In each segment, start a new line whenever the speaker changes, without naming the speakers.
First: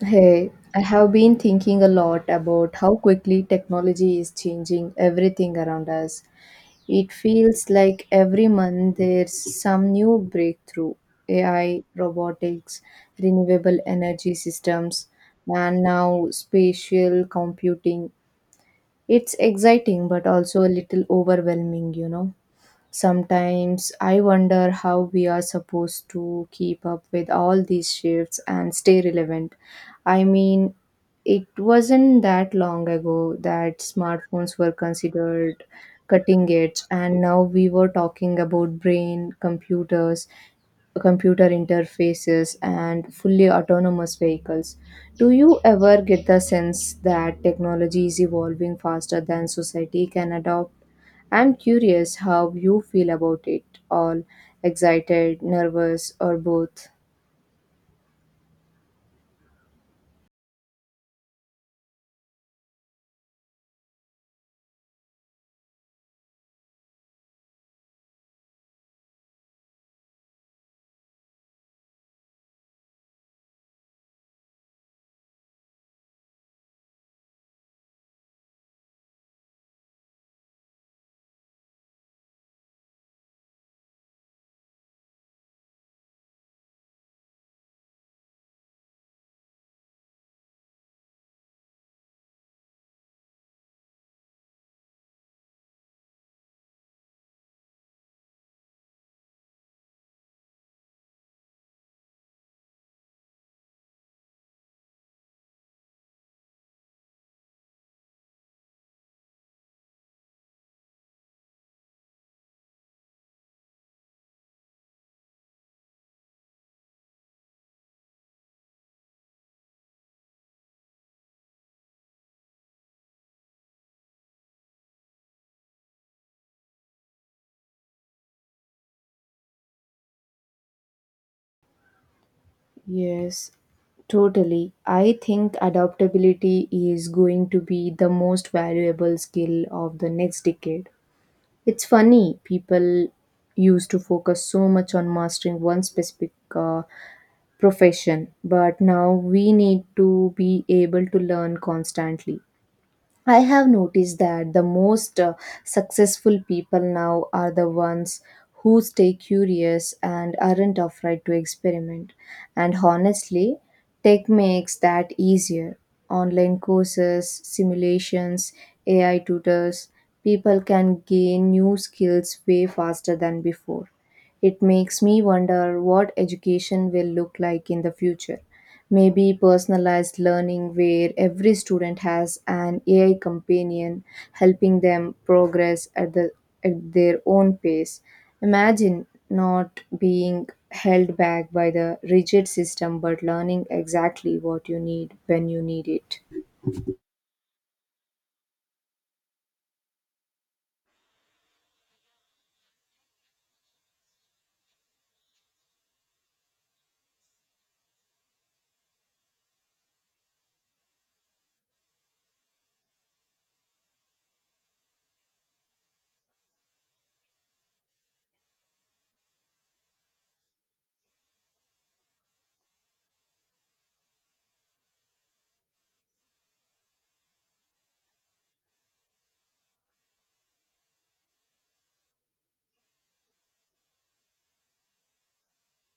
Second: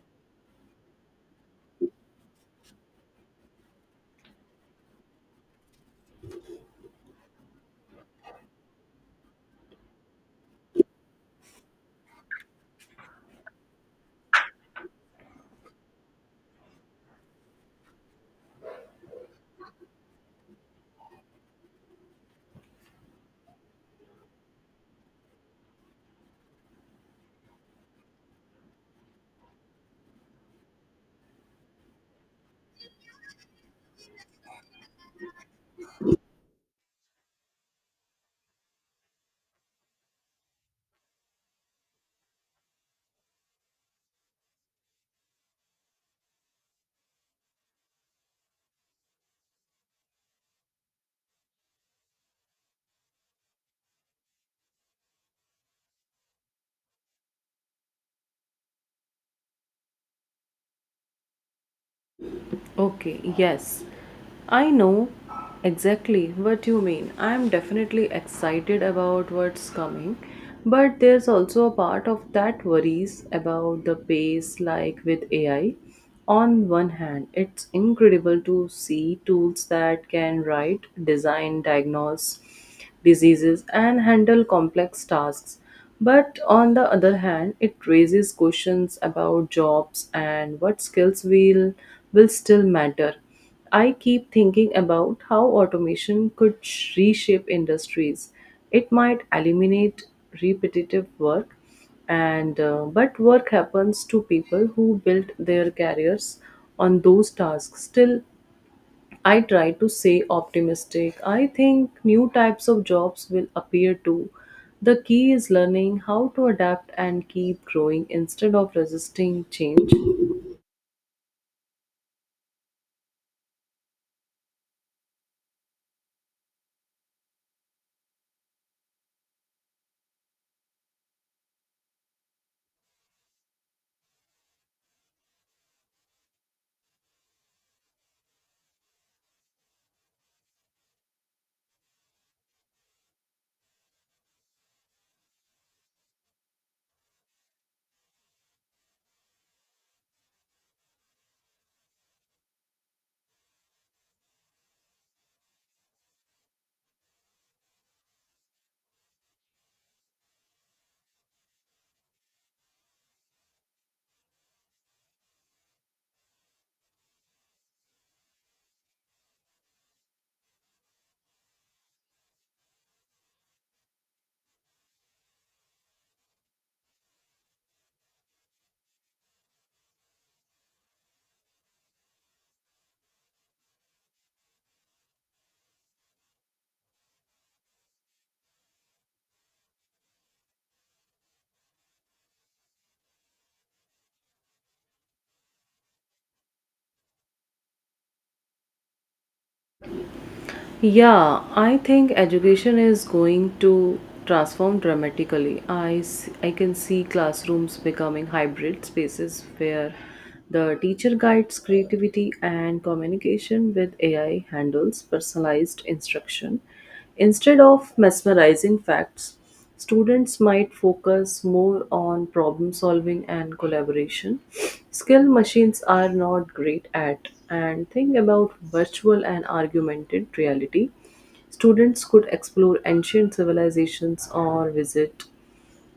Hey, I have been thinking a lot about how quickly technology is changing everything around us. It feels like every month there's some new breakthrough: AI, robotics, renewable energy systems, and now spatial computing. It's exciting but also a little overwhelming, Sometimes I wonder how we are supposed to keep up with all these shifts and stay relevant. I mean, it wasn't that long ago that smartphones were considered cutting edge, and now we were talking about brain, computers, computer interfaces, and fully autonomous vehicles. Do you ever get the sense that technology is evolving faster than society can adopt? I'm curious how you feel about it all: excited, nervous, or both.
Okay, yes. I know exactly what you mean. I'm definitely excited about what's coming, but there's also a part of that worries about the pace, like with AI. On one hand, it's incredible to see tools that can write, design, diagnose diseases and handle complex tasks. But on the other hand, it raises questions about jobs and what skills will still matter. I keep thinking about how automation could reshape industries. It might eliminate repetitive work, and but work happens to people who built their careers on those tasks. Still, I try to stay optimistic. I think new types of jobs will appear too. The key is learning how to adapt and keep growing instead of resisting change.
Yes, totally. I think adaptability is going to be the most valuable skill of the next decade. It's funny, people used to focus so much on mastering one specific profession, but now we need to be able to learn constantly. I have noticed that the most successful people now are the ones who stay curious and aren't afraid to experiment. And honestly, tech makes that easier. Online courses, simulations, AI tutors, people can gain new skills way faster than before. It makes me wonder what education will look like in the future. Maybe personalized learning where every student has an AI companion helping them progress at their own pace. Imagine not being held back by the rigid system but learning exactly what you need when you need it.
Yeah, I think education is going to transform dramatically. I can see classrooms becoming hybrid spaces where the teacher guides creativity and communication with AI handles personalized instruction. Instead of mesmerizing facts, students might focus more on problem solving and collaboration, skill machines are not great at, and think about virtual and augmented reality. Students could explore ancient civilizations or visit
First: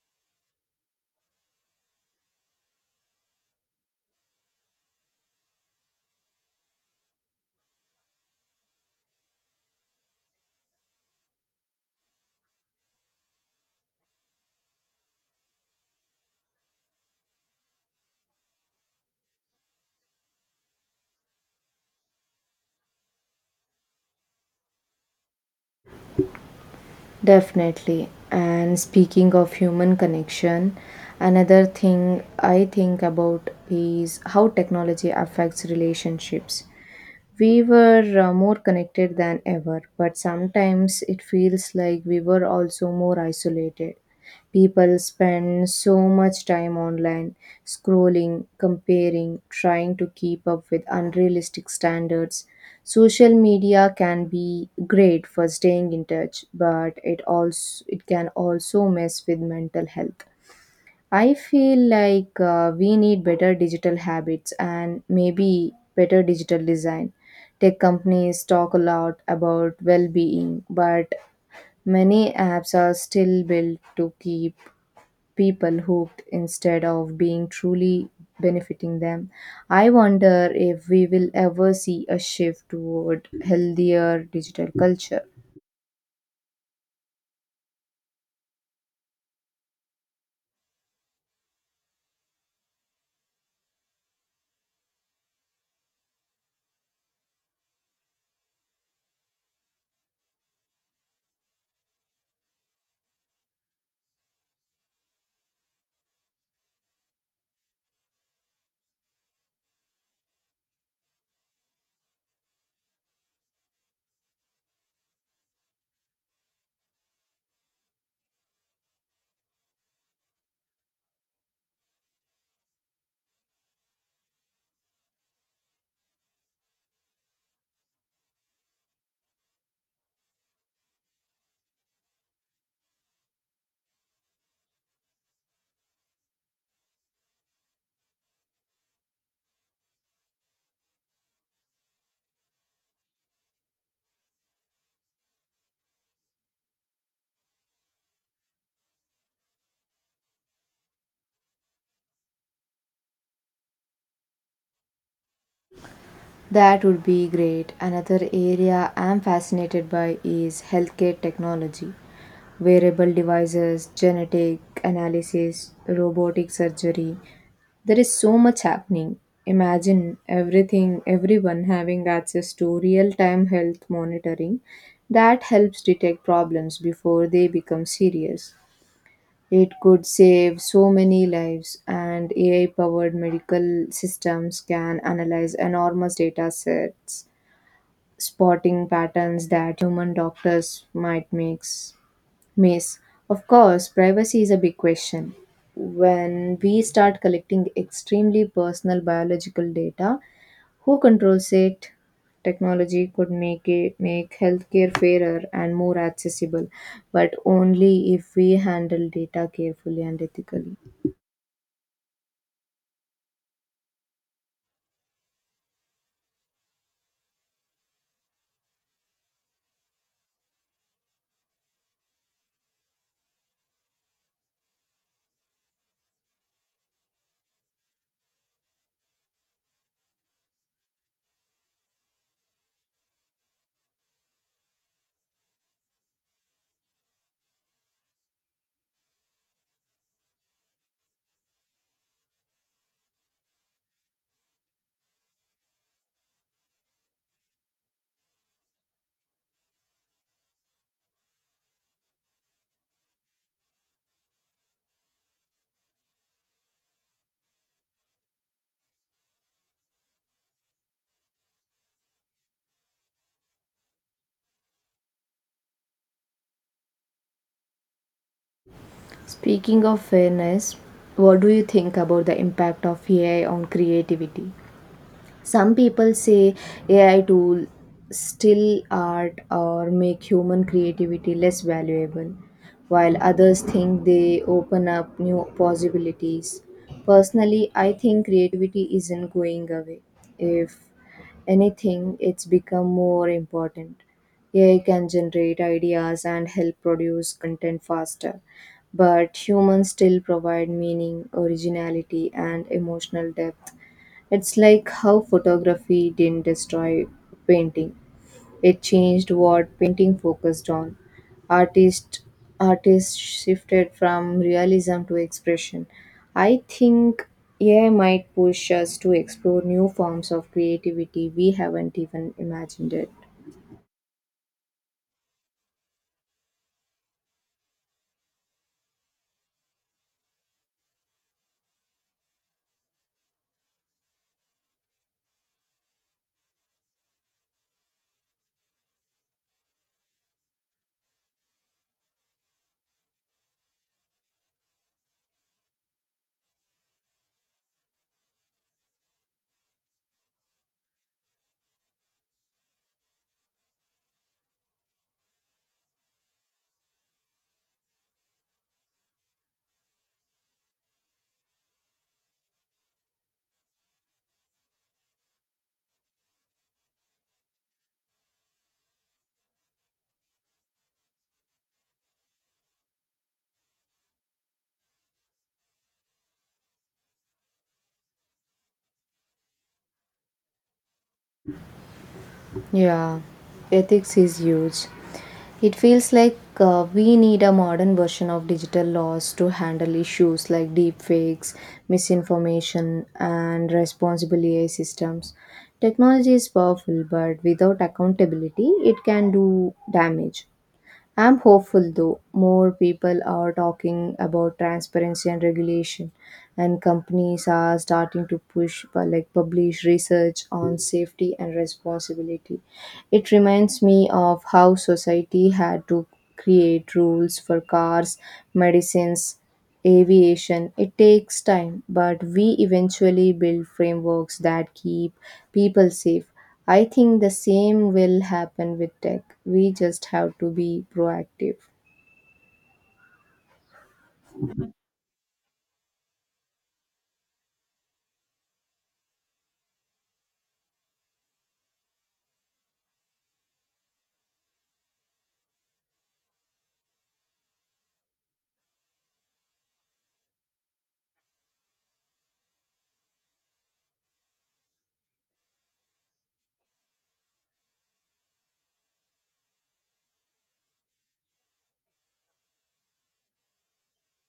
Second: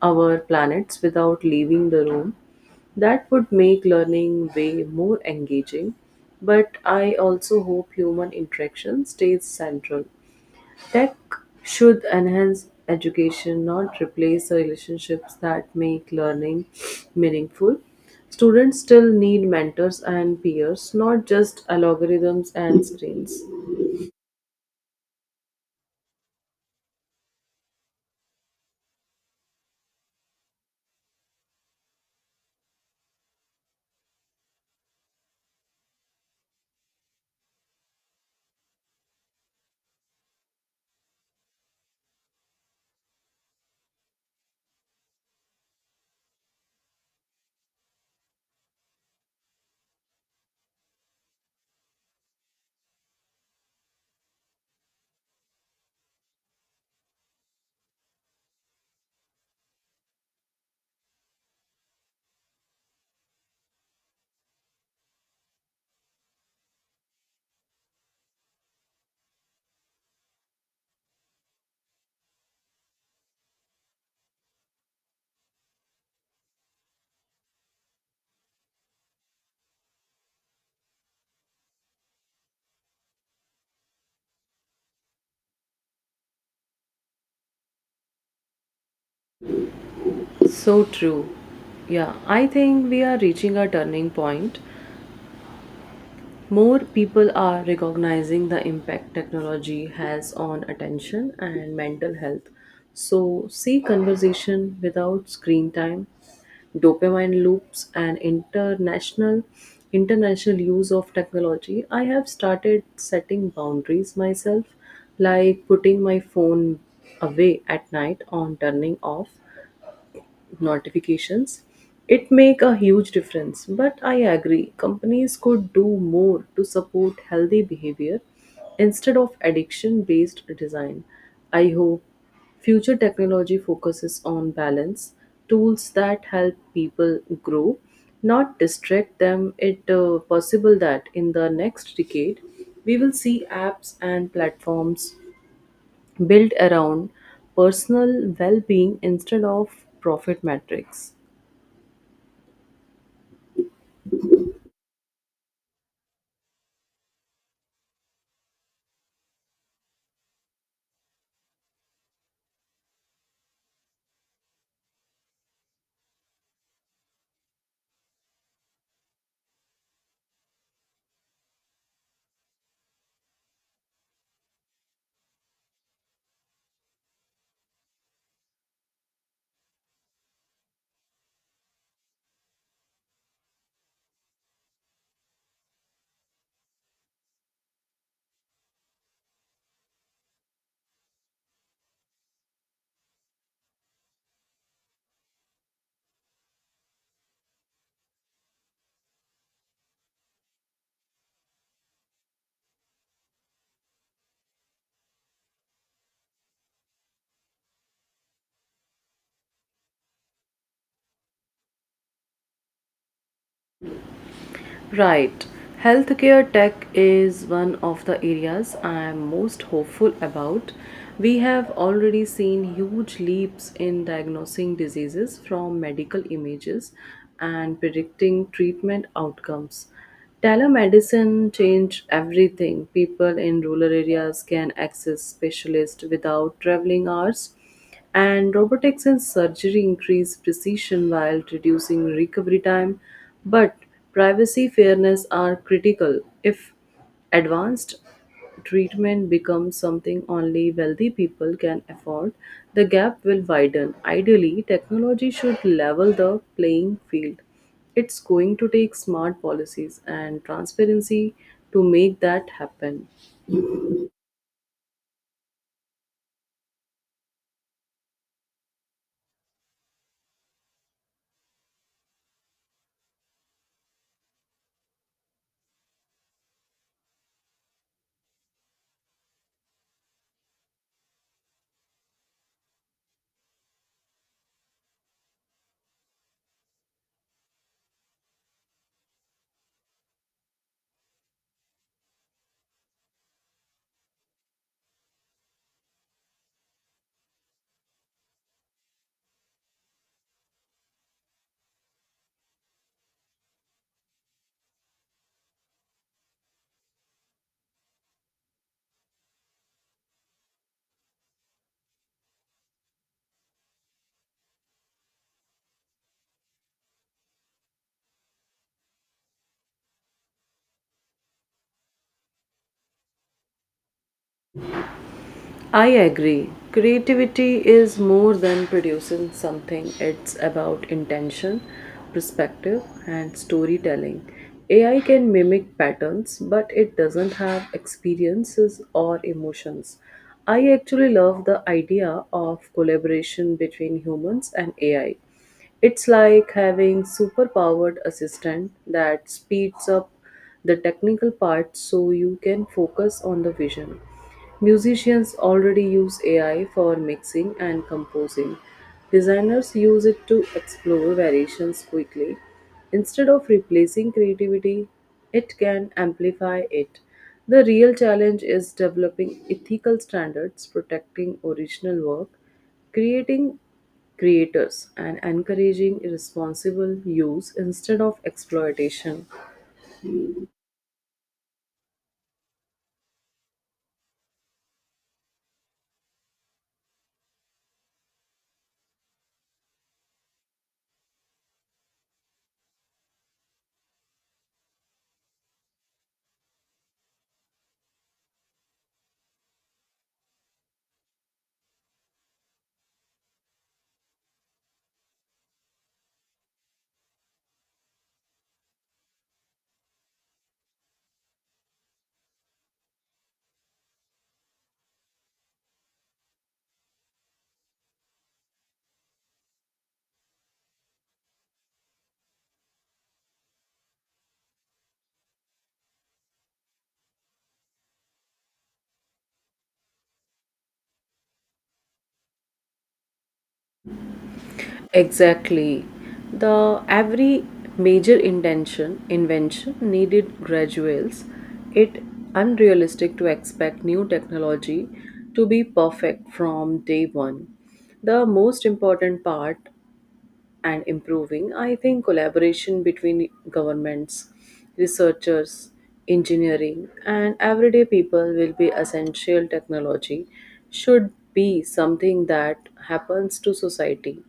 our planets without leaving the room. That would make learning way more engaging, but I also hope human interaction stays central. Tech should enhance education, not replace the relationships that make learning meaningful. Students still need mentors and peers, not just algorithms and screens.
Definitely. And speaking of human connection, another thing I think about is how technology affects relationships. We were more connected than ever, but sometimes it feels like we were also more isolated. People spend so much time online, scrolling, comparing, trying to keep up with unrealistic standards. Social media can be great for staying in touch, but it can also mess with mental health. I feel like we need better digital habits and maybe better digital design. Tech companies talk a lot about well being, but many apps are still built to keep people hooked instead of being truly benefiting them. I wonder if we will ever see a shift toward healthier digital culture.
So true. Yeah, I think we are reaching a turning point. More people are recognizing the impact technology has on attention and mental health. So, see conversation without screen time, dopamine loops, and international use of technology. I have started setting boundaries myself, like putting my phone away at night on turning off notifications. It make a huge difference, but I agree companies could do more to support healthy behavior instead of addiction based design. I hope future technology focuses on balance, tools that help people grow, not distract them. It possible that in the next decade we will see apps and platforms built around personal well-being instead of profit metrics.
That would be great. Another area I'm fascinated by is healthcare technology. Wearable devices, genetic analysis, robotic surgery. There is so much happening. Imagine everyone having access to real time health monitoring that helps detect problems before they become serious. It could save so many lives, and AI powered medical systems can analyze enormous data sets, spotting patterns that human doctors miss. Of course, privacy is a big question. When we start collecting extremely personal biological data, who controls it? Technology could make healthcare fairer and more accessible, but only if we handle data carefully and ethically.
Right. Healthcare tech is one of the areas I am most hopeful about. We have already seen huge leaps in diagnosing diseases from medical images and predicting treatment outcomes. Telemedicine changed everything. People in rural areas can access specialists without traveling hours, and robotics in surgery increase precision while reducing recovery time, but privacy fairness are critical. If advanced treatment becomes something only wealthy people can afford, the gap will widen. Ideally, technology should level the playing field. It's going to take smart policies and transparency to make that happen.
Speaking of fairness, what do you think about the impact of AI on creativity? Some people say AI tools still art or make human creativity less valuable, while others think they open up new possibilities. Personally, I think creativity isn't going away. If anything, it's become more important. AI can generate ideas and help produce content faster, but humans still provide meaning, originality, and emotional depth. It's like how photography didn't destroy painting. It changed what painting focused on. Artist Artists shifted from realism to expression. I think AI might push us to explore new forms of creativity we haven't even imagined it.
I agree. Creativity is more than producing something, it's about intention, perspective, and storytelling. AI can mimic patterns, but it doesn't have experiences or emotions. I actually love the idea of collaboration between humans and AI. It's like having superpowered assistant that speeds up the technical part so you can focus on the vision. Musicians already use AI for mixing and composing. Designers use it to explore variations quickly. Instead of replacing creativity, it can amplify it. The real challenge is developing ethical standards, protecting original work, creating creators and encouraging responsible use instead of exploitation.
Yeah, ethics is huge. It feels like we need a modern version of digital laws to handle issues like deepfakes, misinformation, and responsible AI systems. Technology is powerful, but without accountability, it can do damage. I'm hopeful though, more people are talking about transparency and regulation, and companies are starting to push, publish research on safety and responsibility. It reminds me of how society had to create rules for cars, medicines, aviation. It takes time, but we eventually build frameworks that keep people safe. I think the same will happen with tech. We just have to be proactive.
Exactly. The every major intention invention needed graduals. It unrealistic to expect new technology to be perfect from day one. The most important part and improving, I think collaboration between governments, researchers, engineering, and everyday people will be essential. Technology should be something that happens to society.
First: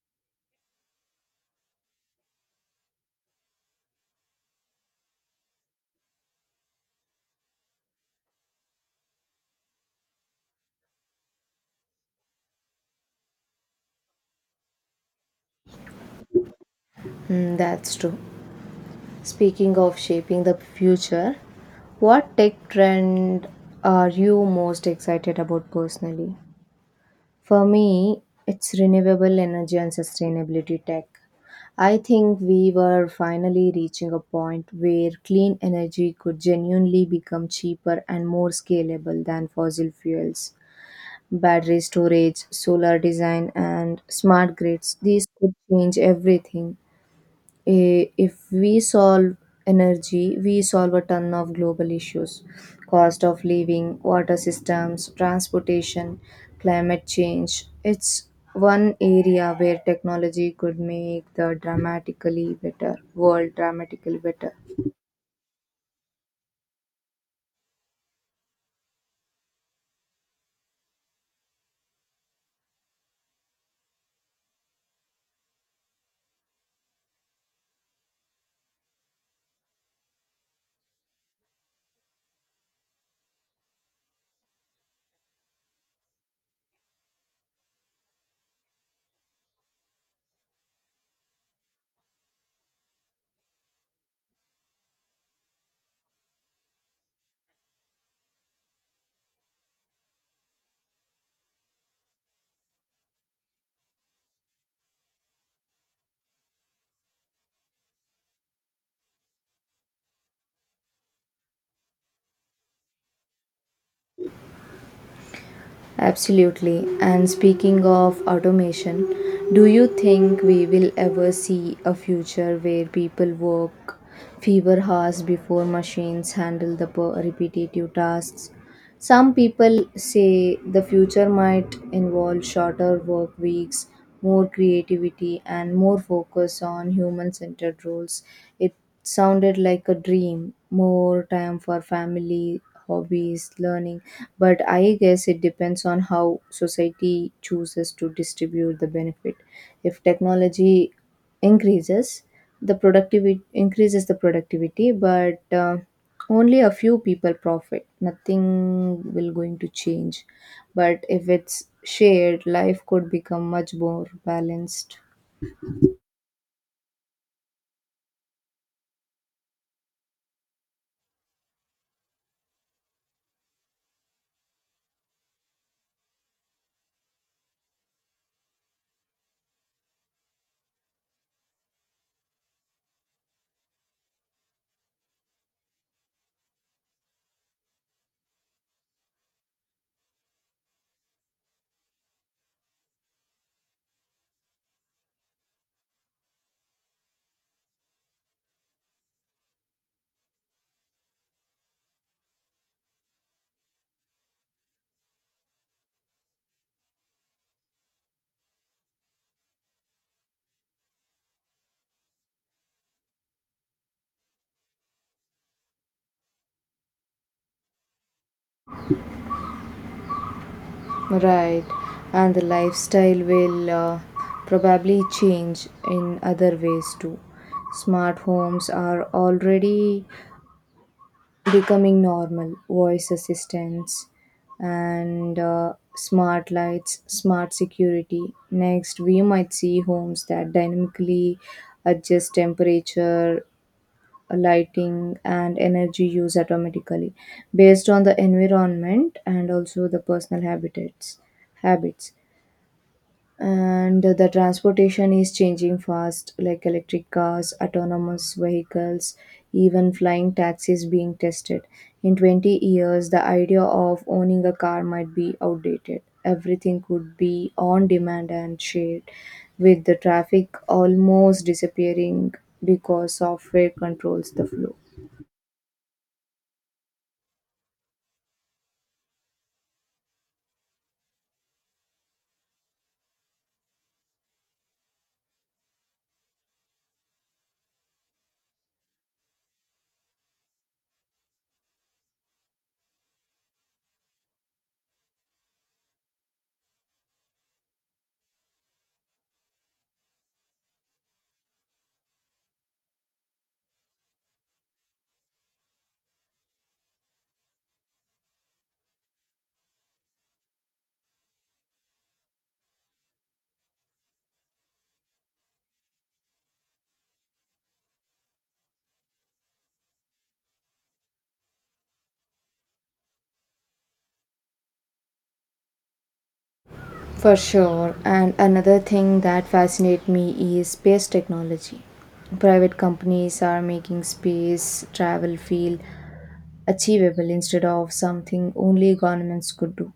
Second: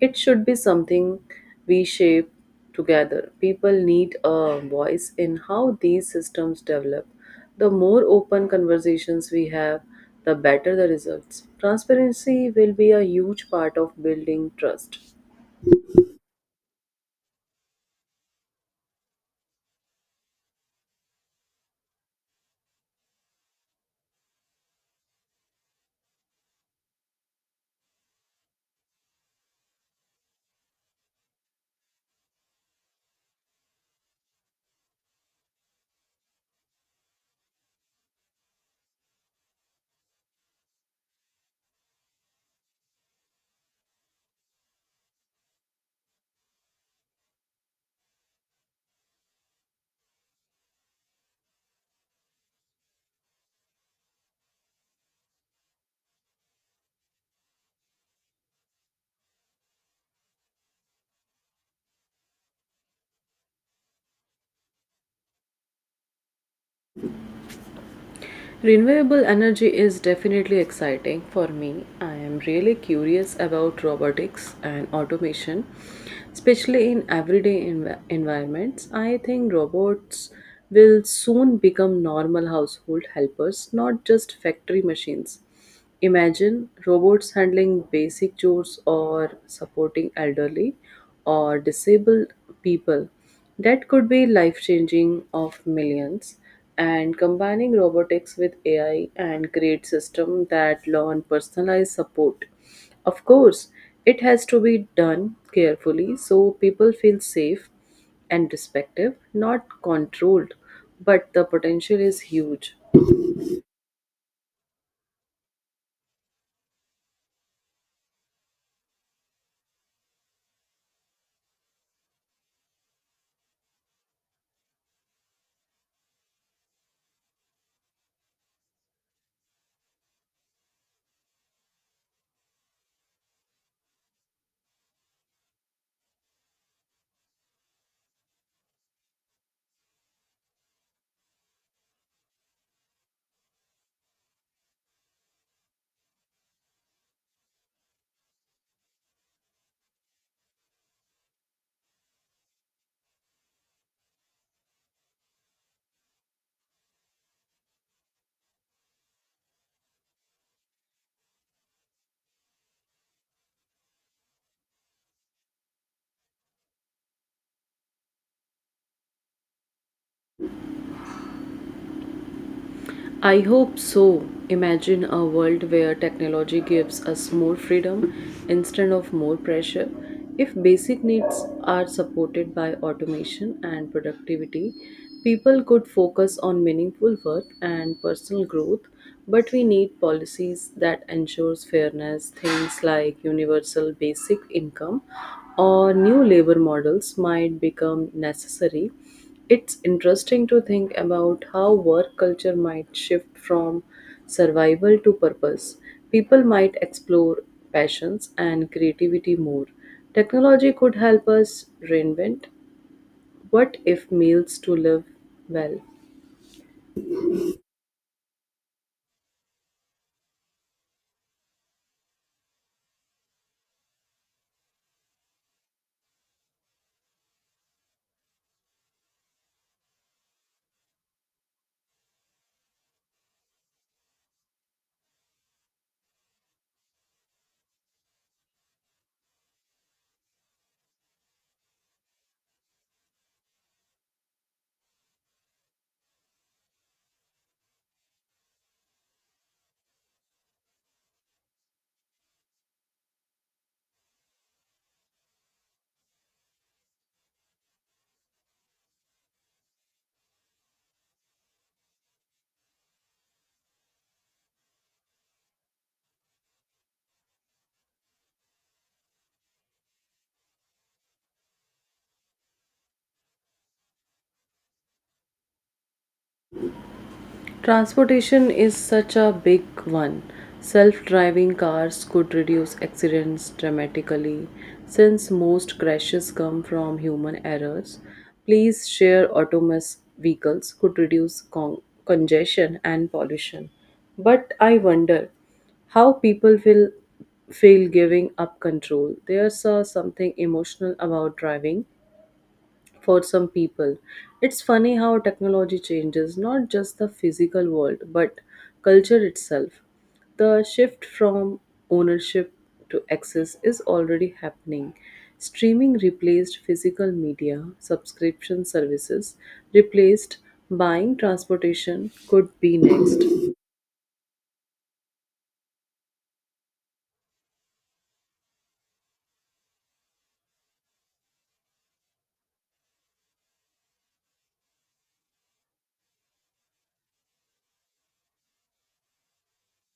It should be something we shape together. People need a voice in how these systems develop. The more open conversations we have, the better the results. Transparency will be a huge part of building trust.
Hmm, that's true. Speaking of shaping the future, what tech trend are you most excited about personally? For me, it's renewable energy and sustainability tech. I think we were finally reaching a point where clean energy could genuinely become cheaper and more scalable than fossil fuels. Battery storage, solar design, and smart grids, these could change everything. If we solve energy, we solve a ton of global issues: cost of living, water systems, transportation, climate change. It's one area where technology could make the dramatically better.
Renewable energy is definitely exciting for me. I am really curious about robotics and automation, especially in everyday environments. I think robots will soon become normal household helpers, not just factory machines. Imagine robots handling basic chores or supporting elderly or disabled people. That could be life changing of millions. And combining robotics with AI and create system that learn personalized support. Of course, it has to be done carefully so people feel safe and respective, not controlled. But the potential is huge.
Absolutely. And speaking of automation, do you think we will ever see a future where people work fewer hours before machines handle the repetitive tasks? Some people say the future might involve shorter work weeks, more creativity, and more focus on human centered roles. It sounded like a dream: more time for family, hobbies, learning, but I guess it depends on how society chooses to distribute the benefit. If technology increases increases the productivity, but only a few people profit, nothing will going to change. But if it's shared, life could become much more balanced.
I hope so. Imagine a world where technology gives us more freedom instead of more pressure. If basic needs are supported by automation and productivity, people could focus on meaningful work and personal growth, but we need policies that ensures fairness, things like universal basic income or new labor models might become necessary. It's interesting to think about how work culture might shift from survival to purpose. People might explore passions and creativity more. Technology could help us reinvent what if meals to live well.
Right, and the lifestyle will probably change in other ways too. Smart homes are already becoming normal, voice assistants and smart lights, smart security. Next we might see homes that dynamically adjust temperature, lighting, and energy use automatically based on the environment and also the personal habitats habits. And the transportation is changing fast, like electric cars, autonomous vehicles, even flying taxis being tested. In 20 years, the idea of owning a car might be outdated. Everything could be on demand and shared, with the traffic almost disappearing because software controls the flow.
Transportation is such a big one. Self driving cars could reduce accidents dramatically since most crashes come from human errors. Please share autonomous vehicles could reduce congestion and pollution. But I wonder how people will feel giving up control. There's something emotional about driving for some people. It's funny how technology changes not just the physical world but culture itself. The shift from ownership to access is already happening. Streaming replaced physical media, subscription services replaced buying, transportation could be next.
For sure. And another thing that fascinates me is space technology. Private companies are making space travel feel achievable instead of something only governments could do.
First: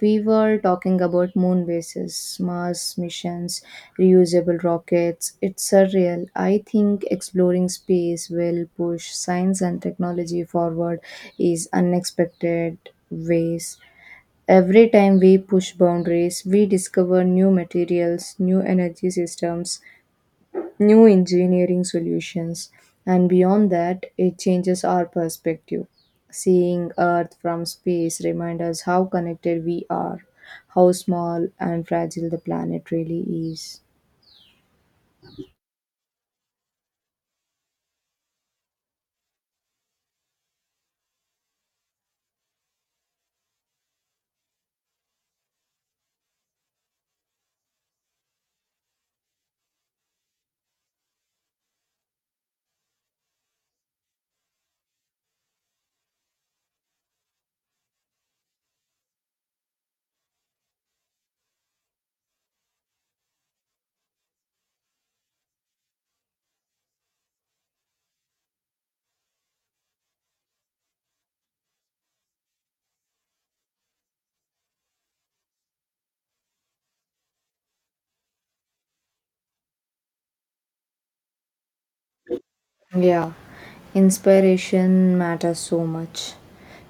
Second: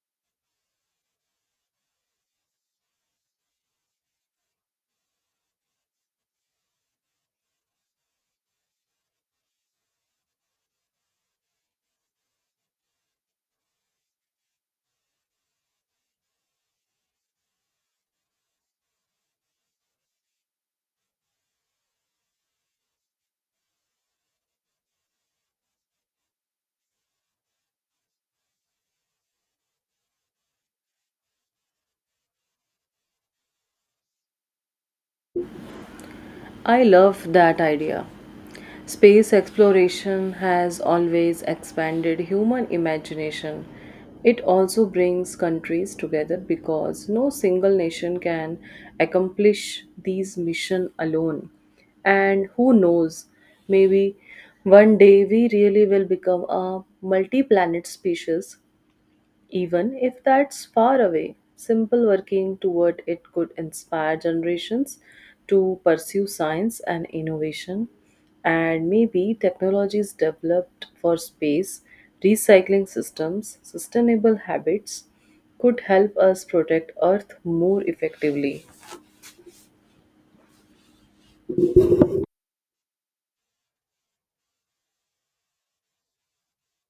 We were talking about moon bases, Mars missions, reusable rockets. It's surreal. I think exploring space will push science and technology forward in unexpected ways. Every time we push boundaries, we discover new materials, new energy systems, new engineering solutions, and beyond that, it changes our perspective. Seeing Earth from space reminds us how connected we are, how small and fragile the planet really is.
I love that idea. Space exploration has always expanded human imagination. It also brings countries together because no single nation can accomplish these missions alone. And who knows, maybe one day we really will become a multi planet species. Even if that's far away, simple working toward it could inspire generations to pursue science and innovation. And maybe technologies developed for space, recycling systems, sustainable habits, could help us protect Earth more effectively.
Yeah, inspiration matters so much.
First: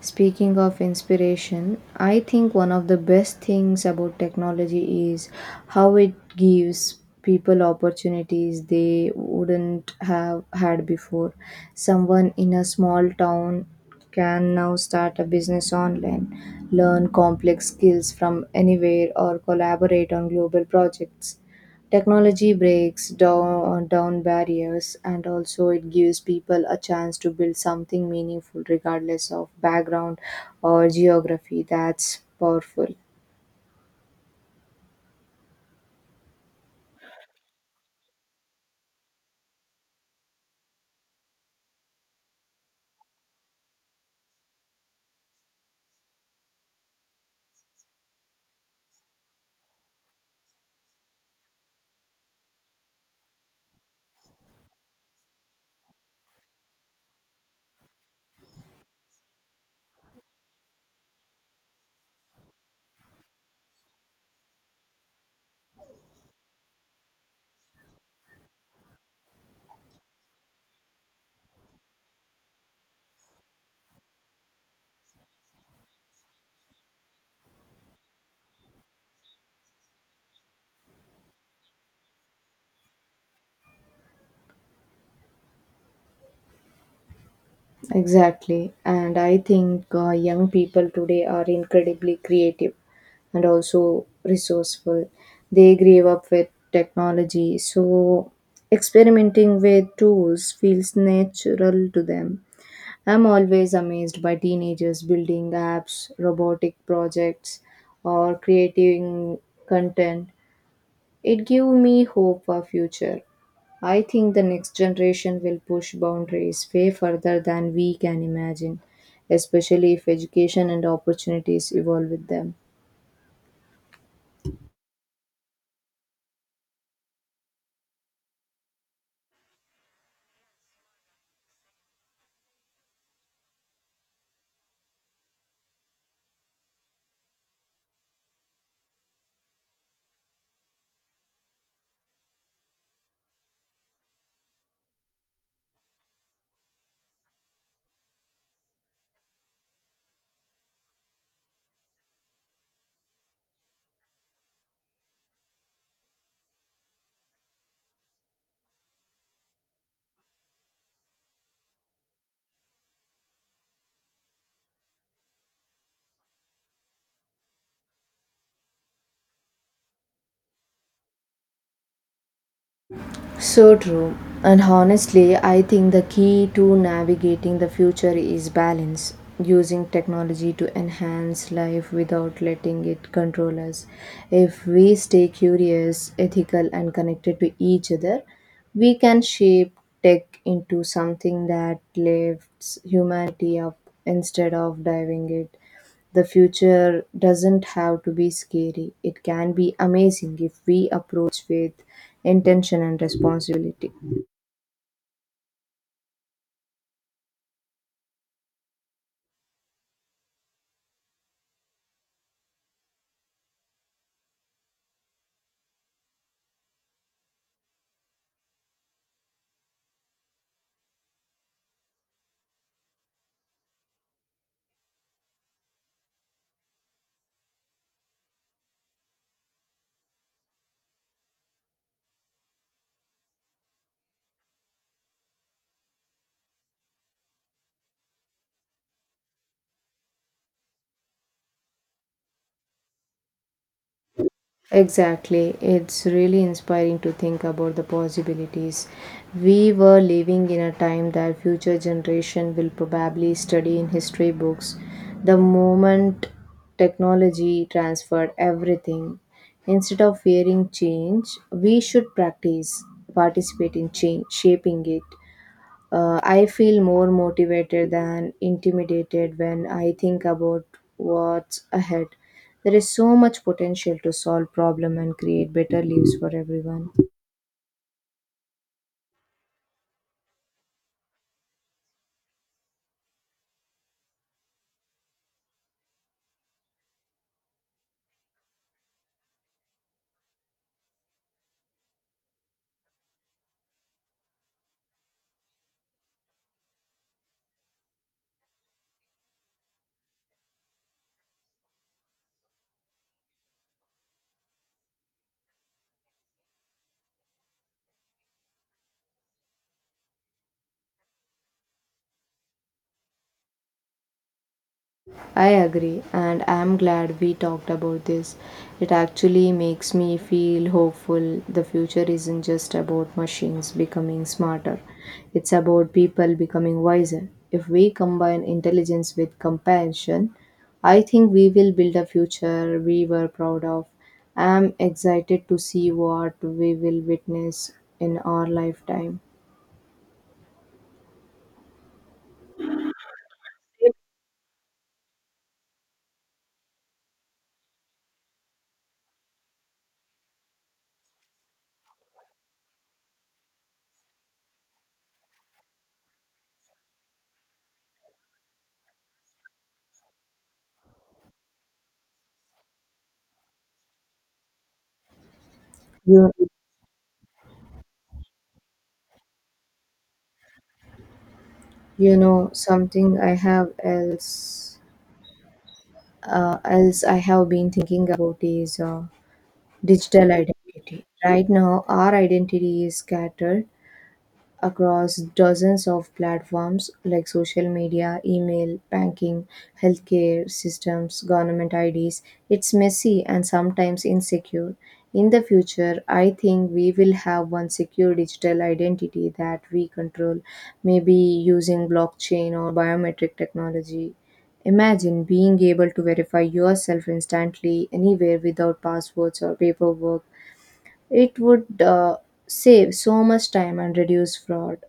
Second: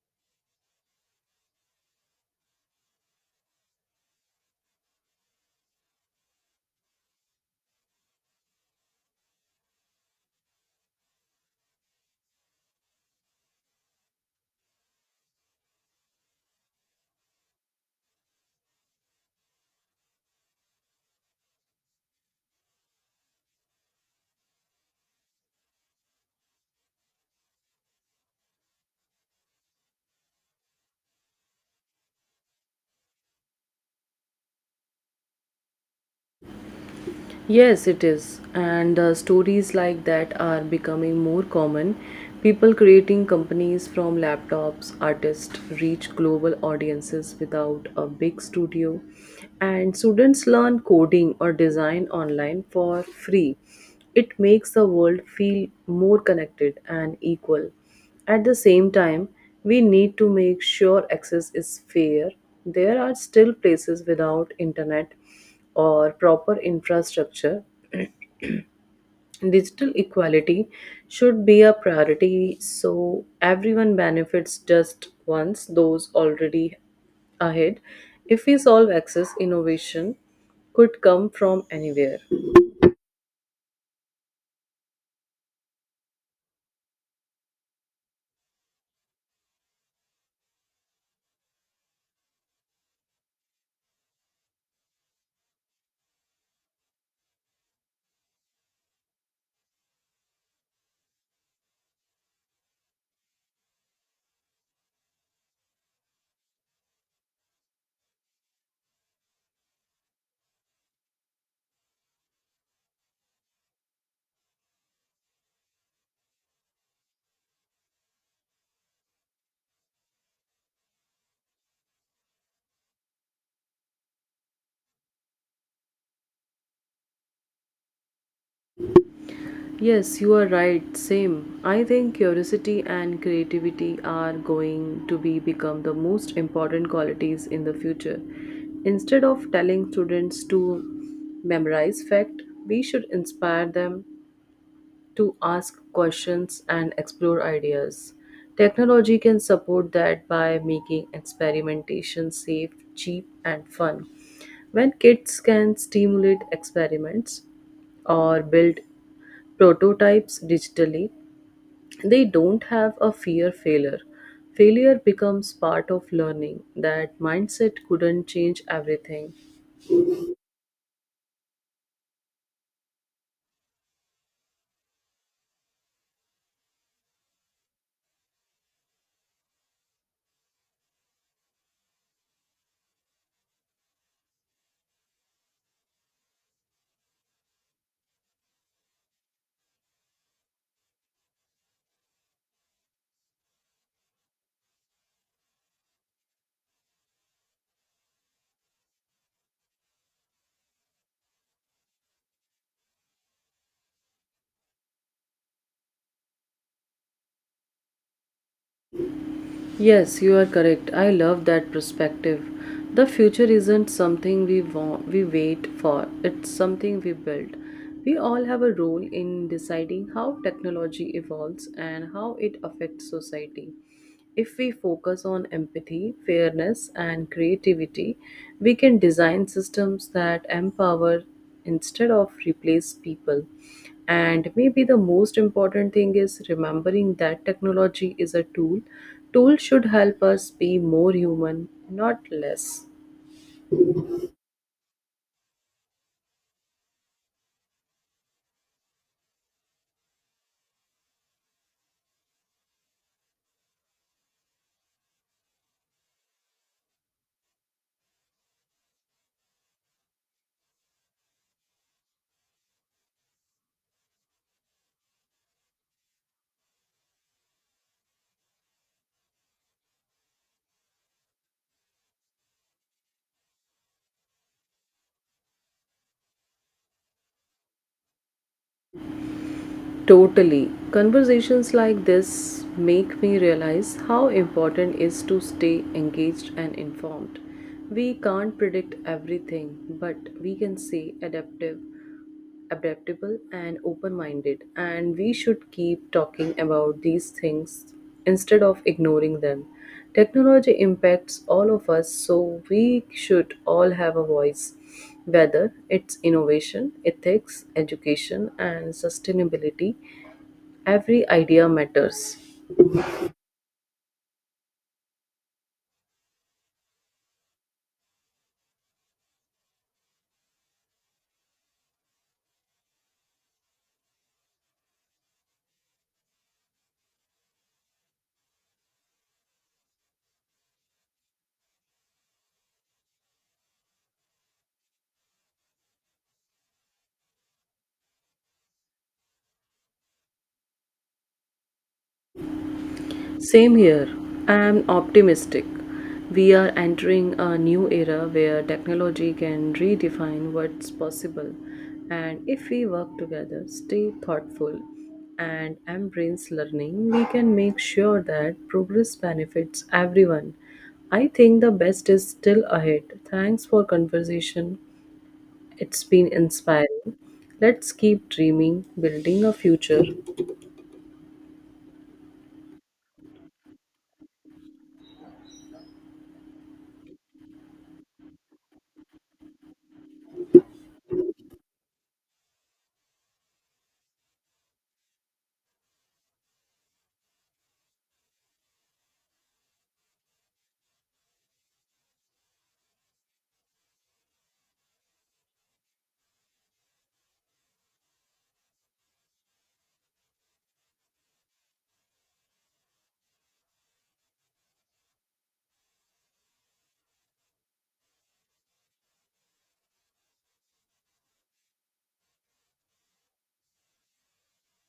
Speaking of inspiration, I think one of the best things about technology is how it gives people opportunities they wouldn't have had before. Someone in a small town can now start a business online, learn complex skills from anywhere, or collaborate on global projects. Technology breaks down barriers, and also it gives people a chance to build something meaningful regardless of background or geography. That's powerful.
Yes, it is. And stories like that are becoming more common. People creating companies from laptops, artists reach global audiences without a big studio. And students learn coding or design online for free. It makes the world feel more connected and equal. At the same time, we need to make sure access is fair. There are still places without internet or proper infrastructure. Digital equality should be a priority so everyone benefits just once those already ahead. If we solve access, innovation could come from anywhere.
Exactly. And I think young people today are incredibly creative and also resourceful. They grew up with technology, so experimenting with tools feels natural to them. I'm always amazed by teenagers building apps, robotic projects, or creating content. It gives me hope for future. I think the next generation will push boundaries way further than we can imagine, especially if education and opportunities evolve with them.
Yes, you are right. Same. I think curiosity and creativity are going to be become the most important qualities in the future. Instead of telling students to memorize fact, we should inspire them to ask questions and explore ideas. Technology can support that by making experimentation safe, cheap, and fun. When kids can stimulate experiments or build prototypes digitally, they don't have a fear failure. Failure becomes part of learning. That mindset couldn't change everything.
So true. And honestly, I think the key to navigating the future is balance, using technology to enhance life without letting it control us. If we stay curious, ethical, and connected to each other, we can shape tech into something that lifts humanity up instead of diving it. The future doesn't have to be scary, it can be amazing if we approach with intention and responsibility.
Yes, you are correct. I love that perspective. The future isn't something we wait for. It's something we build. We all have a role in deciding how technology evolves and how it affects society. If we focus on empathy, fairness, and creativity, we can design systems that empower instead of replace people. And maybe the most important thing is remembering that technology is a tool. Tool should help us be more human, not less.
Exactly. It's really inspiring to think about the possibilities. We were living in a time that future generation will probably study in history books. The moment technology transferred everything, instead of fearing change, we should practice participate in change, shaping it. I feel more motivated than intimidated when I think about what's ahead. There is so much potential to solve problem and create better lives for everyone.
Totally. Conversations like this make me realize how important it is to stay engaged and informed. We can't predict everything, but we can stay adaptive adaptable and open minded, and we should keep talking about these things instead of ignoring them. Technology impacts all of us, so we should all have a voice, whether it's innovation, ethics, education, and sustainability. Every idea matters.
I agree, and I'm glad we talked about this. It actually makes me feel hopeful, the future isn't just about machines becoming smarter, it's about people becoming wiser. If we combine intelligence with compassion, I think we will build a future we were proud of. I'm excited to see what we will witness in our lifetime.
Same here. I am optimistic. We are entering a new era where technology can redefine what's possible. And if we work together, stay thoughtful, and embrace learning, we can make sure that progress benefits everyone. I think the best is still ahead. Thanks for conversation. It's been
You,
inspiring. Let's keep dreaming, building a future.
something I have else else I have been thinking about is digital identity. Right now, our identity is scattered across dozens of platforms like social media, email, banking, healthcare systems, government IDs. It's messy and sometimes insecure. In the future, I think we will have one secure digital identity that we control, maybe using blockchain or biometric technology. Imagine being able to verify yourself instantly anywhere without passwords or paperwork. It would save so much time and reduce fraud.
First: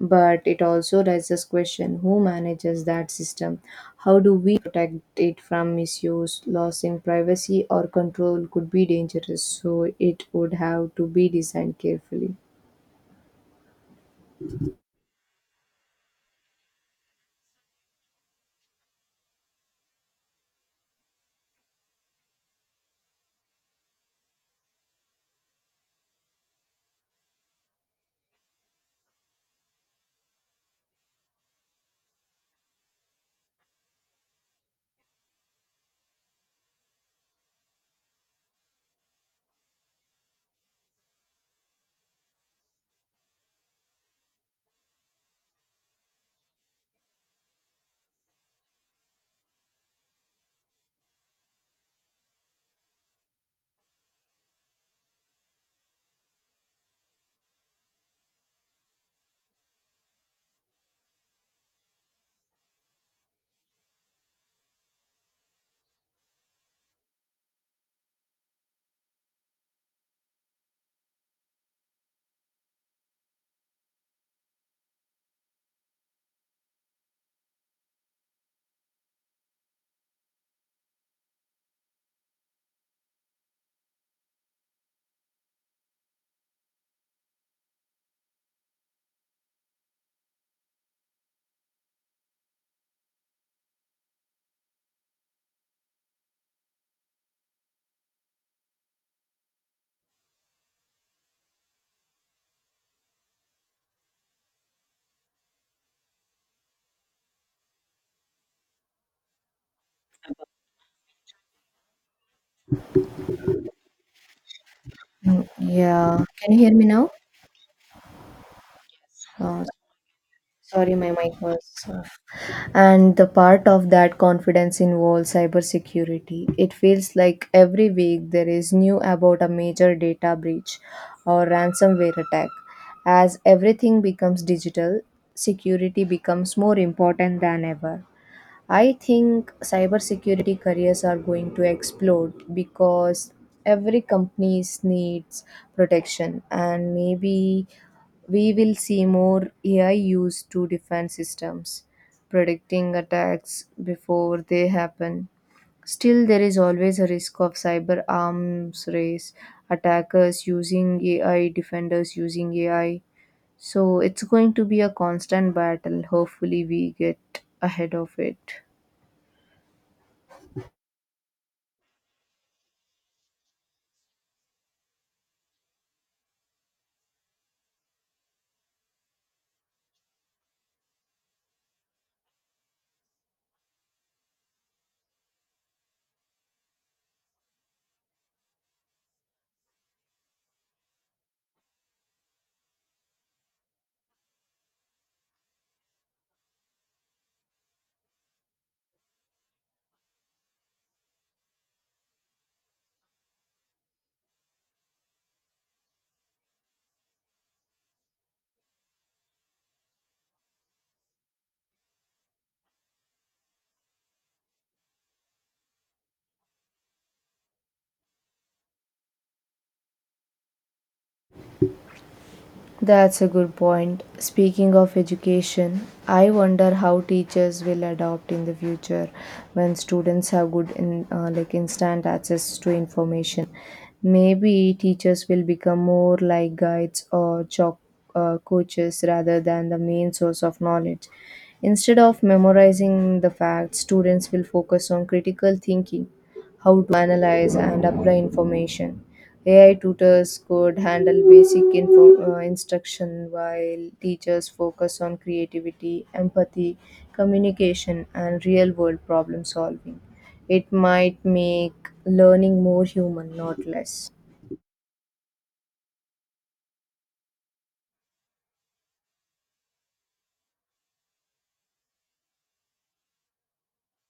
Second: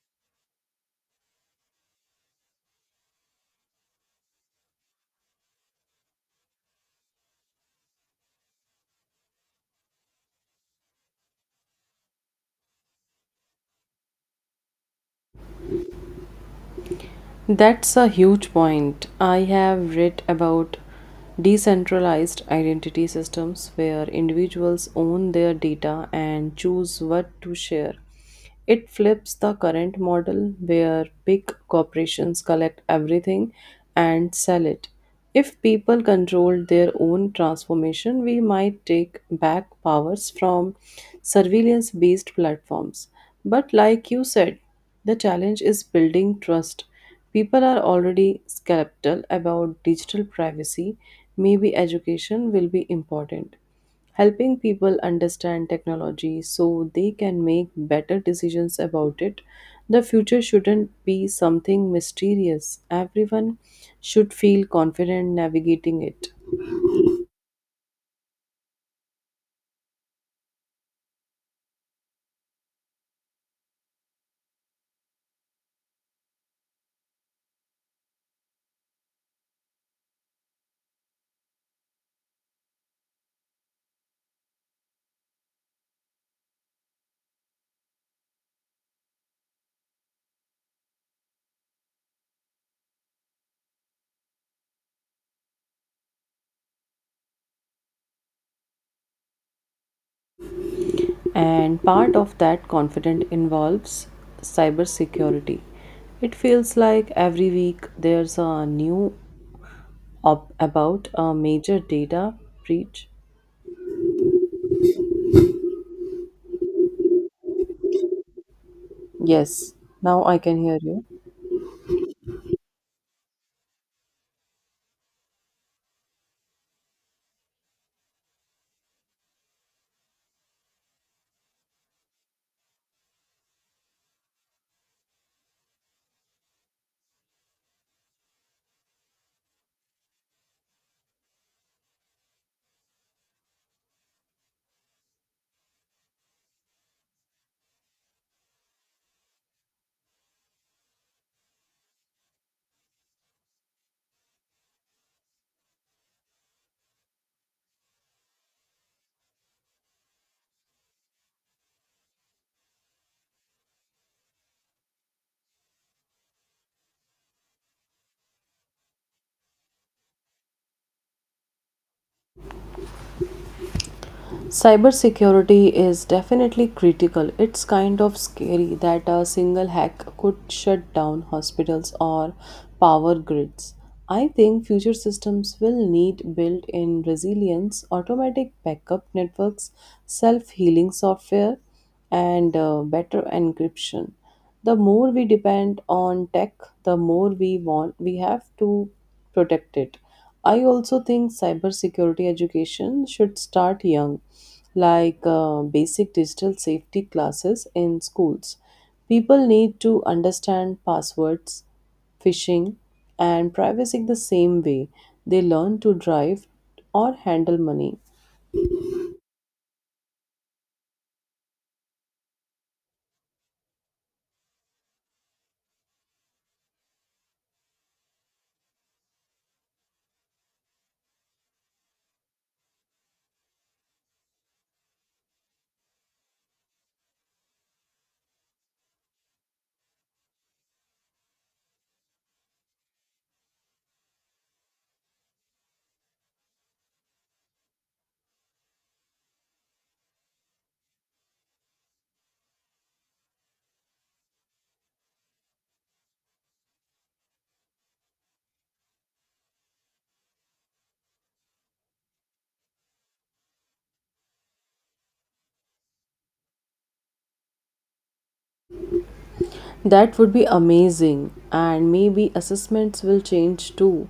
But it also raises question, who manages that system? How do we protect it from misuse? Loss in privacy or control could be dangerous, so it would have to be designed carefully.
That's a huge point. I have read about decentralized identity systems where individuals own their data and choose what to share. It flips the current model where big corporations collect everything and sell it. If people controlled their own transformation, we might take back powers from surveillance based platforms. But, like you said, the challenge is building trust. People are already skeptical about digital privacy. Maybe education will be important, helping people understand technology so they can make better decisions about it. The future shouldn't be something mysterious. Everyone should feel confident navigating it. And part of that confidence involves cybersecurity. It feels like every week there's a new up about a major data breach?
Mm, yeah, can you hear me now? Uh,
Yes, now I can hear
Sorry,
you.
my mic was off. And the part of that confidence involves cybersecurity. It feels like every week there is new about a major data breach or ransomware attack. As everything becomes digital, security becomes more important than ever. I think cybersecurity careers are going to explode because every company needs protection and maybe we will see more AI used to defend systems, predicting attacks before they happen. Still, there is always a risk of cyber arms race, attackers using AI, defenders using AI. So, it's going to be a constant battle. Hopefully, we get ahead of it.
Cybersecurity is definitely critical. It's kind of scary that a single hack could shut down hospitals or power grids. I think future systems will need built in resilience, automatic backup networks, self healing software, and better encryption. The more we depend on tech, the more we have to protect it. I also think cybersecurity education should start young, like basic digital safety classes in schools. People need to understand passwords, phishing, and privacy the same way they learn to drive or handle money.
That's a good point. Speaking of education, I wonder how teachers will adopt in the future when students have good in like instant access to information. Maybe teachers will become more like guides or chalk coaches rather than the main source of knowledge. Instead of memorizing the facts, students will focus on critical thinking how to analyze and apply information. AI tutors could handle basic info, instruction while teachers focus on creativity, empathy, communication, and real world problem solving. It might make learning more human, not less.
That would be amazing, and maybe assessments will change too.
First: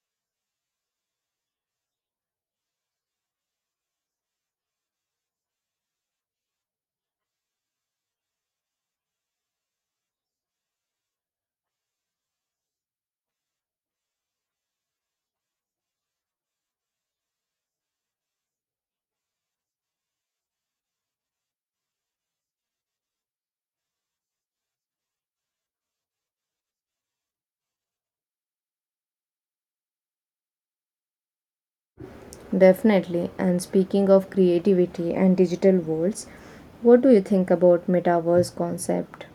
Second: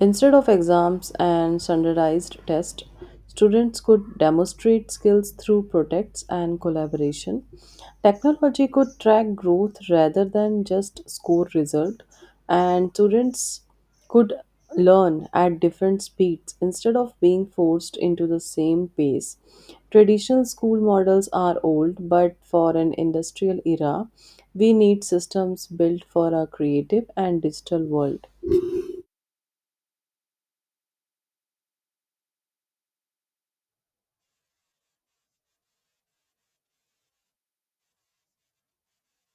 Instead of exams and standardized tests, students could demonstrate skills through projects and collaboration. Technology could track growth rather than just score result, and students could learn at different speeds instead of being forced into the same pace. Traditional school models are old, but for an industrial era, we need systems built for a creative and digital world.
Definitely. And speaking of creativity and digital worlds, what do you think about metaverse concept?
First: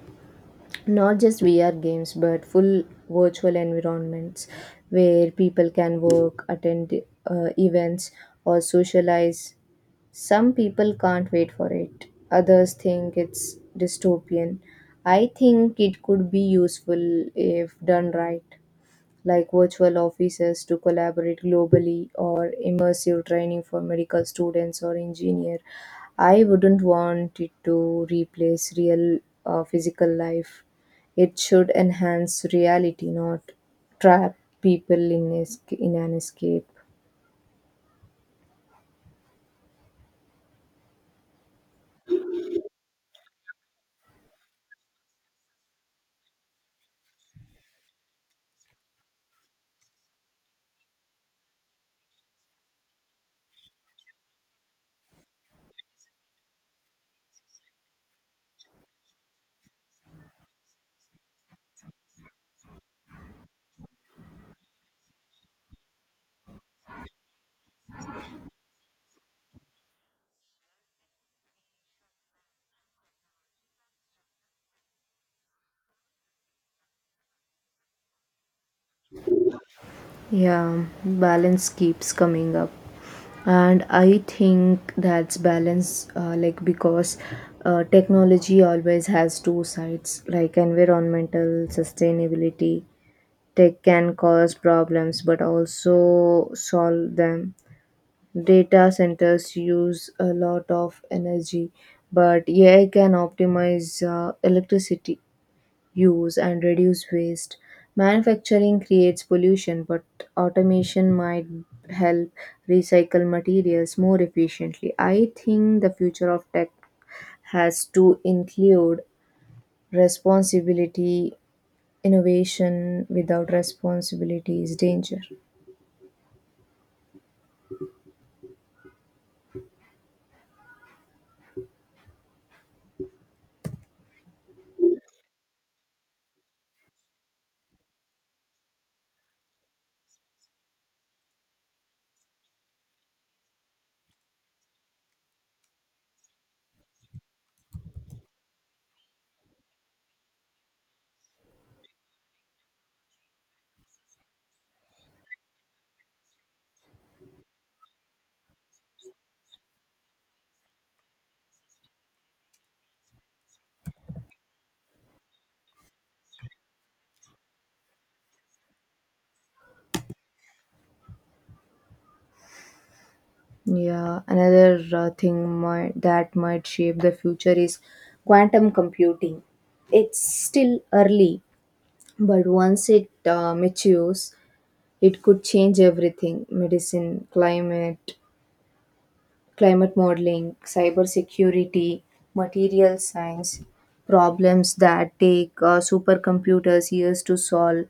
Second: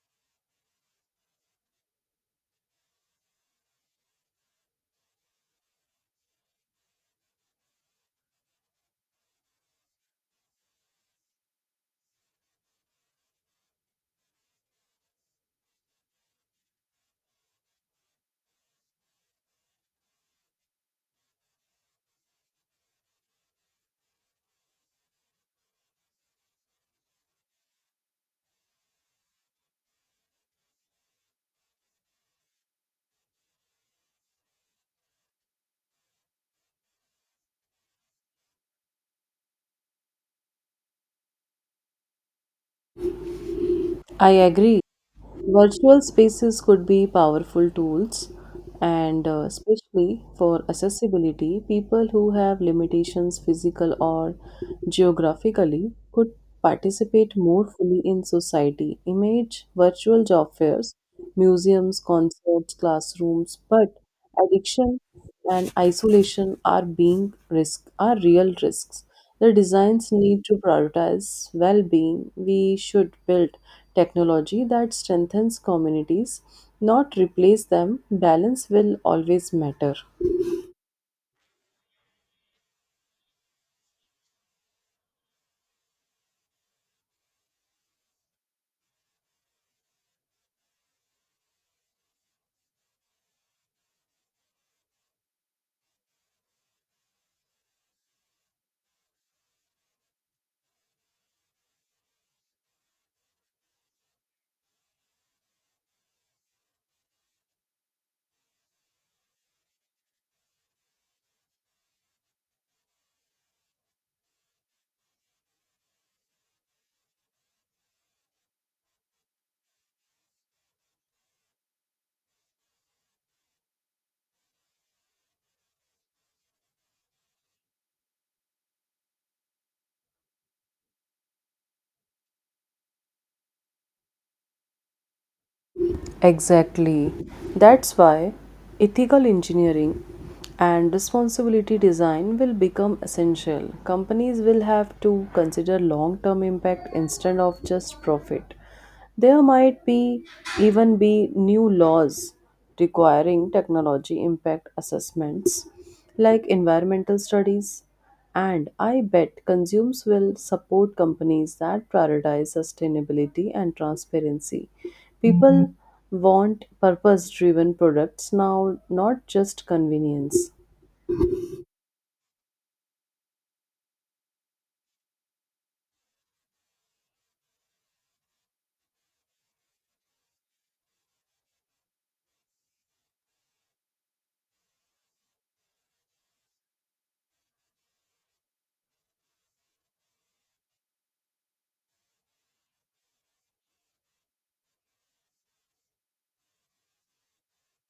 Not just VR games, but full virtual environments where people can work, attend events, or socialize. Some people can't wait for it, others think it's dystopian. I think it could be useful if done right, like virtual offices to collaborate globally or immersive training for medical students or engineer. I wouldn't want it to replace real physical life. It should enhance reality, not trap people in an escape.
I agree. Virtual spaces could be powerful tools, and especially for accessibility, people who have limitations, physical or geographically, could participate more fully in society. Image virtual job fairs, museums, concerts, classrooms, but addiction and isolation are real risks. The designs need to prioritize well-being. We should build technology that strengthens communities, not replace them. Balance will always matter.
Yeah, balance keeps coming up, and I think that's balance like because technology always has two sides, like environmental sustainability. Tech can cause problems but also solve them. Data centers use a lot of energy, but AI can optimize electricity use and reduce waste. Manufacturing creates pollution, but automation might help recycle materials more efficiently. I think the future of tech has to include responsibility. Innovation without responsibility is danger.
Exactly. That's why ethical engineering and responsibility design will become essential. Companies will have to consider long term impact instead of just profit. There might be even be new laws requiring technology impact assessments like environmental studies, and I bet consumers will support companies that prioritize sustainability and transparency. People want purpose driven products now, not just convenience.
Yeah, another that might shape the future is quantum computing. It's still early, but once it matures, it could change everything: medicine, climate modeling, cybersecurity, material science. Problems that take supercomputers years to solve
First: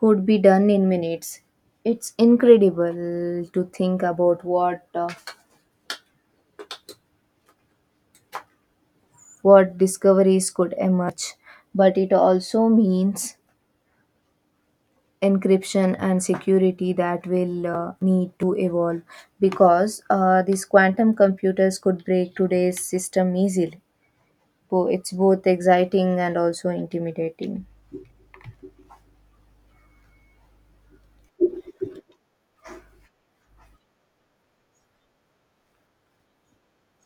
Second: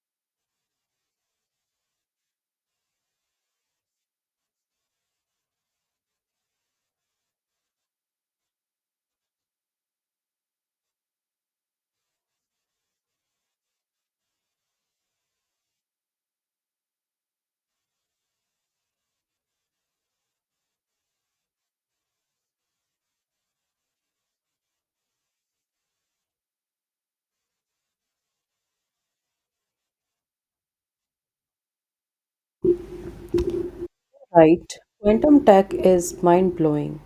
could be done in minutes. It's incredible to think about what discoveries could emerge, but it also means encryption and security that will need to evolve because these quantum computers could break today's system easily. So it's both exciting and also intimidating.
Right. Quantum tech is mind blowing.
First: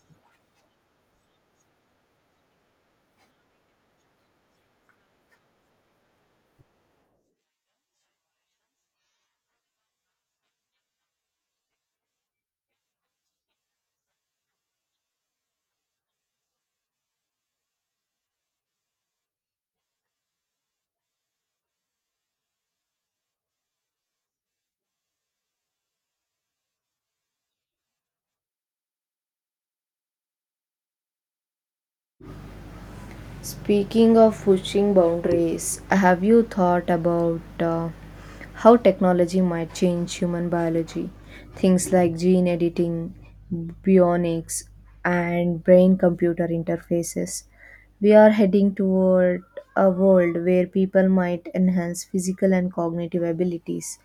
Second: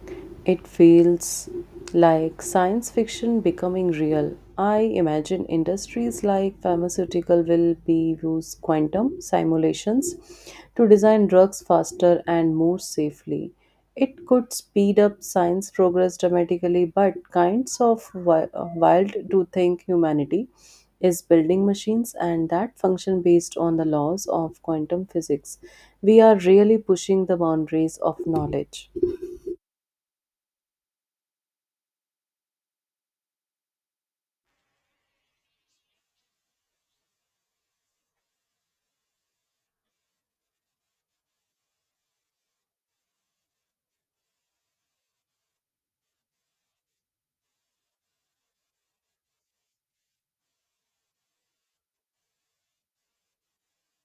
It feels like science fiction becoming real. I imagine industries like pharmaceutical will be use quantum simulations to design drugs faster and more safely. It could speed up science progress dramatically, but kinds of wild to think humanity is building machines and that function based on the laws of quantum physics. We are really pushing the boundaries of knowledge.
Speaking of pushing boundaries, have you thought about how technology might change human biology? Things like gene editing, bionics, and brain computer interfaces. We are heading toward a world where people might enhance physical and cognitive abilities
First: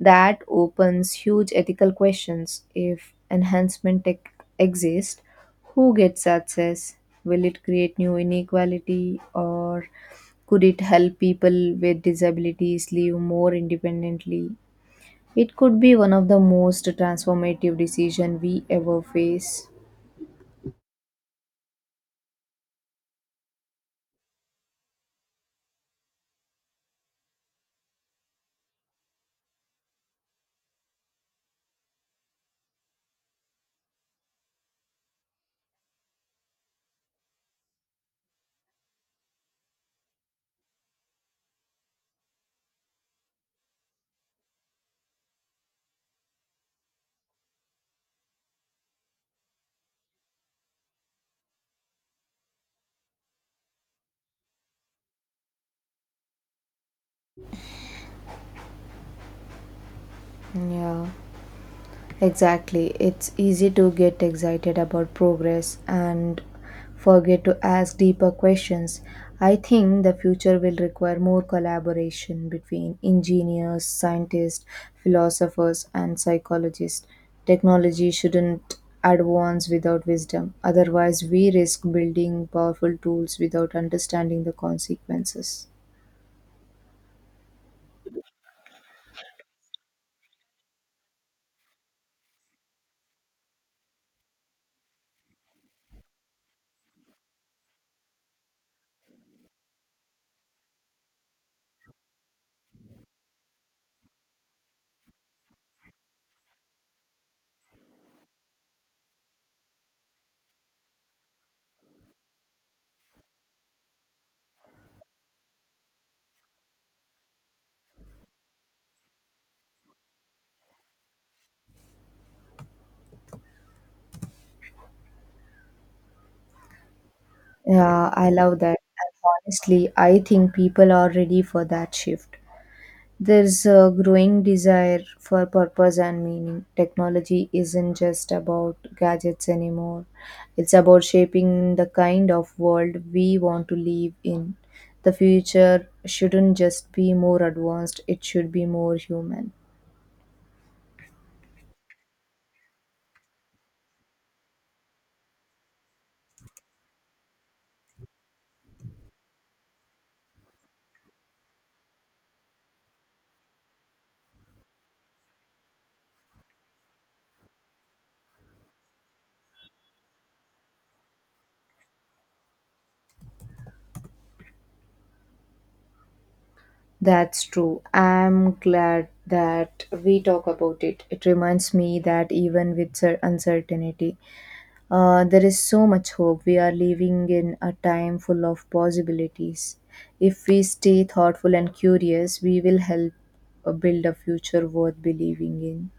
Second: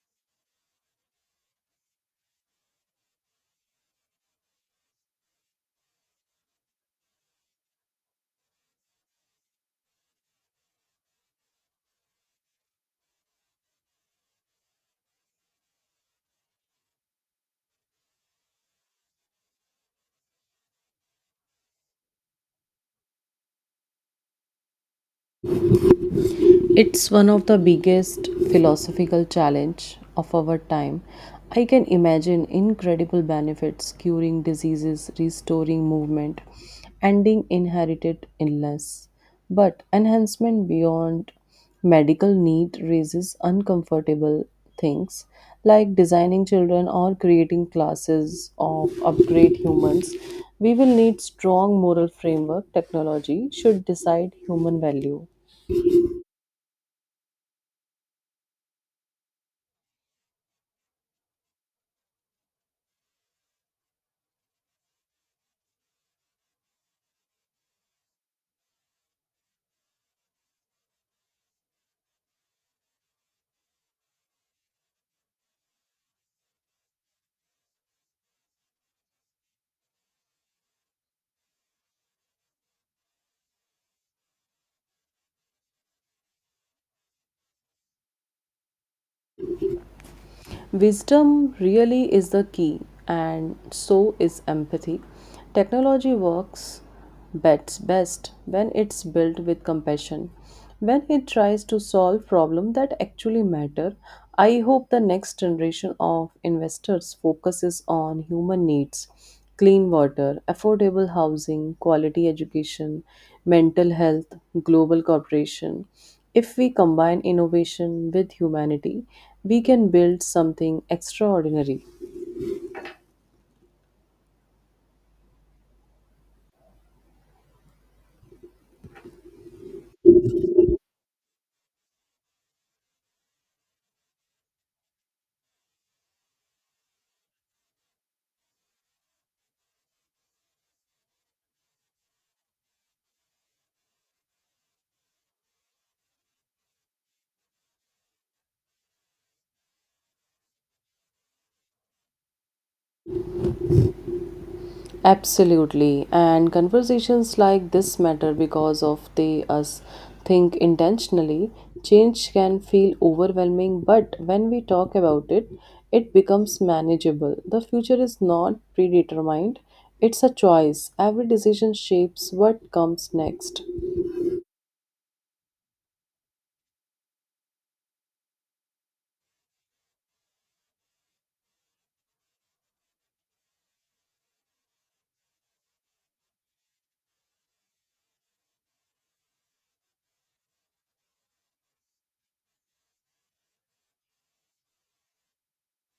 that opens huge ethical questions. If enhancement tech exists, who gets access? Will it create new inequality, or could it help people with disabilities live more independently? It could be one of the most transformative decisions we ever face.
It's one of the biggest philosophical challenge of our time. I can imagine incredible benefits curing diseases, restoring movement, ending inherited illness. But enhancement beyond medical need raises uncomfortable things like designing children or creating classes of upgrade humans. We will need strong moral framework technology should decide human value.
Yeah. Exactly. It's easy to get excited about progress and forget to ask deeper questions. I think the future will require more collaboration between engineers, scientists, philosophers, and psychologists. Technology shouldn't advance without wisdom, otherwise, we risk building powerful tools without understanding the consequences.
Wisdom really is the key, and so is empathy. Technology works bets best when it's built with compassion, when it tries to solve problems that actually matter. I hope the next generation of investors focuses on human needs, clean water, affordable housing, quality education, mental health, global cooperation. If we combine innovation with humanity, we can build something extraordinary.
Yeah, I love that. And honestly, I think people are ready for that shift. There's a growing desire for purpose and meaning. Technology isn't just about gadgets anymore, it's about shaping the kind of world we want to live in. The future shouldn't just be more advanced, it should be more human.
Absolutely. And conversations like this matter because of they us think intentionally. Change can feel overwhelming, but when we talk about it, it becomes manageable. The future is not predetermined. It's a choice. Every decision shapes what comes next.
That's true. I'm glad that we talk about it. It reminds me that even with uncertainty, there is so much hope. We are living in a time full of possibilities. If we stay thoughtful and curious, we will help build a future worth believing in.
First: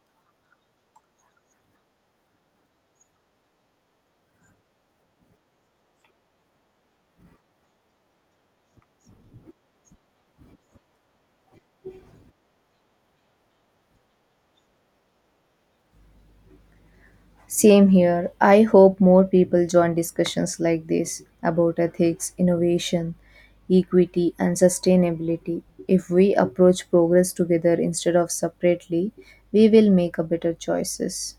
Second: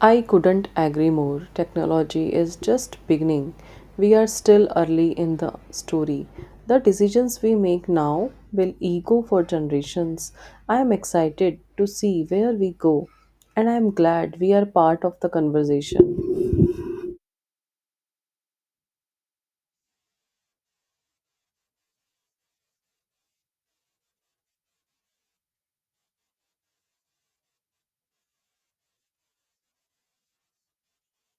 I couldn't agree more. Technology is just beginning. We are still early in the story. The decisions we make now will echo for generations. I am excited to see where we go, and I am glad we are part of the conversation.
Same here. I hope more people join discussions like this about ethics, innovation, equity, and sustainability. If we approach progress together instead of separately, we will make a better choices.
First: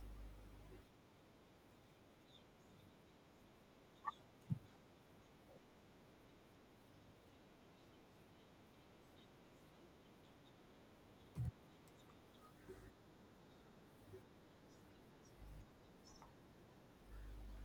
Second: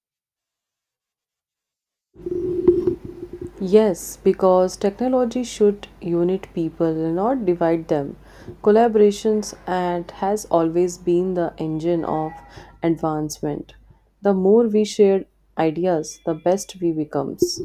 Yes, because technology should unite people, not divide them. Collaborations and has always been the engine of advancement. The more we share ideas, the best we becomes.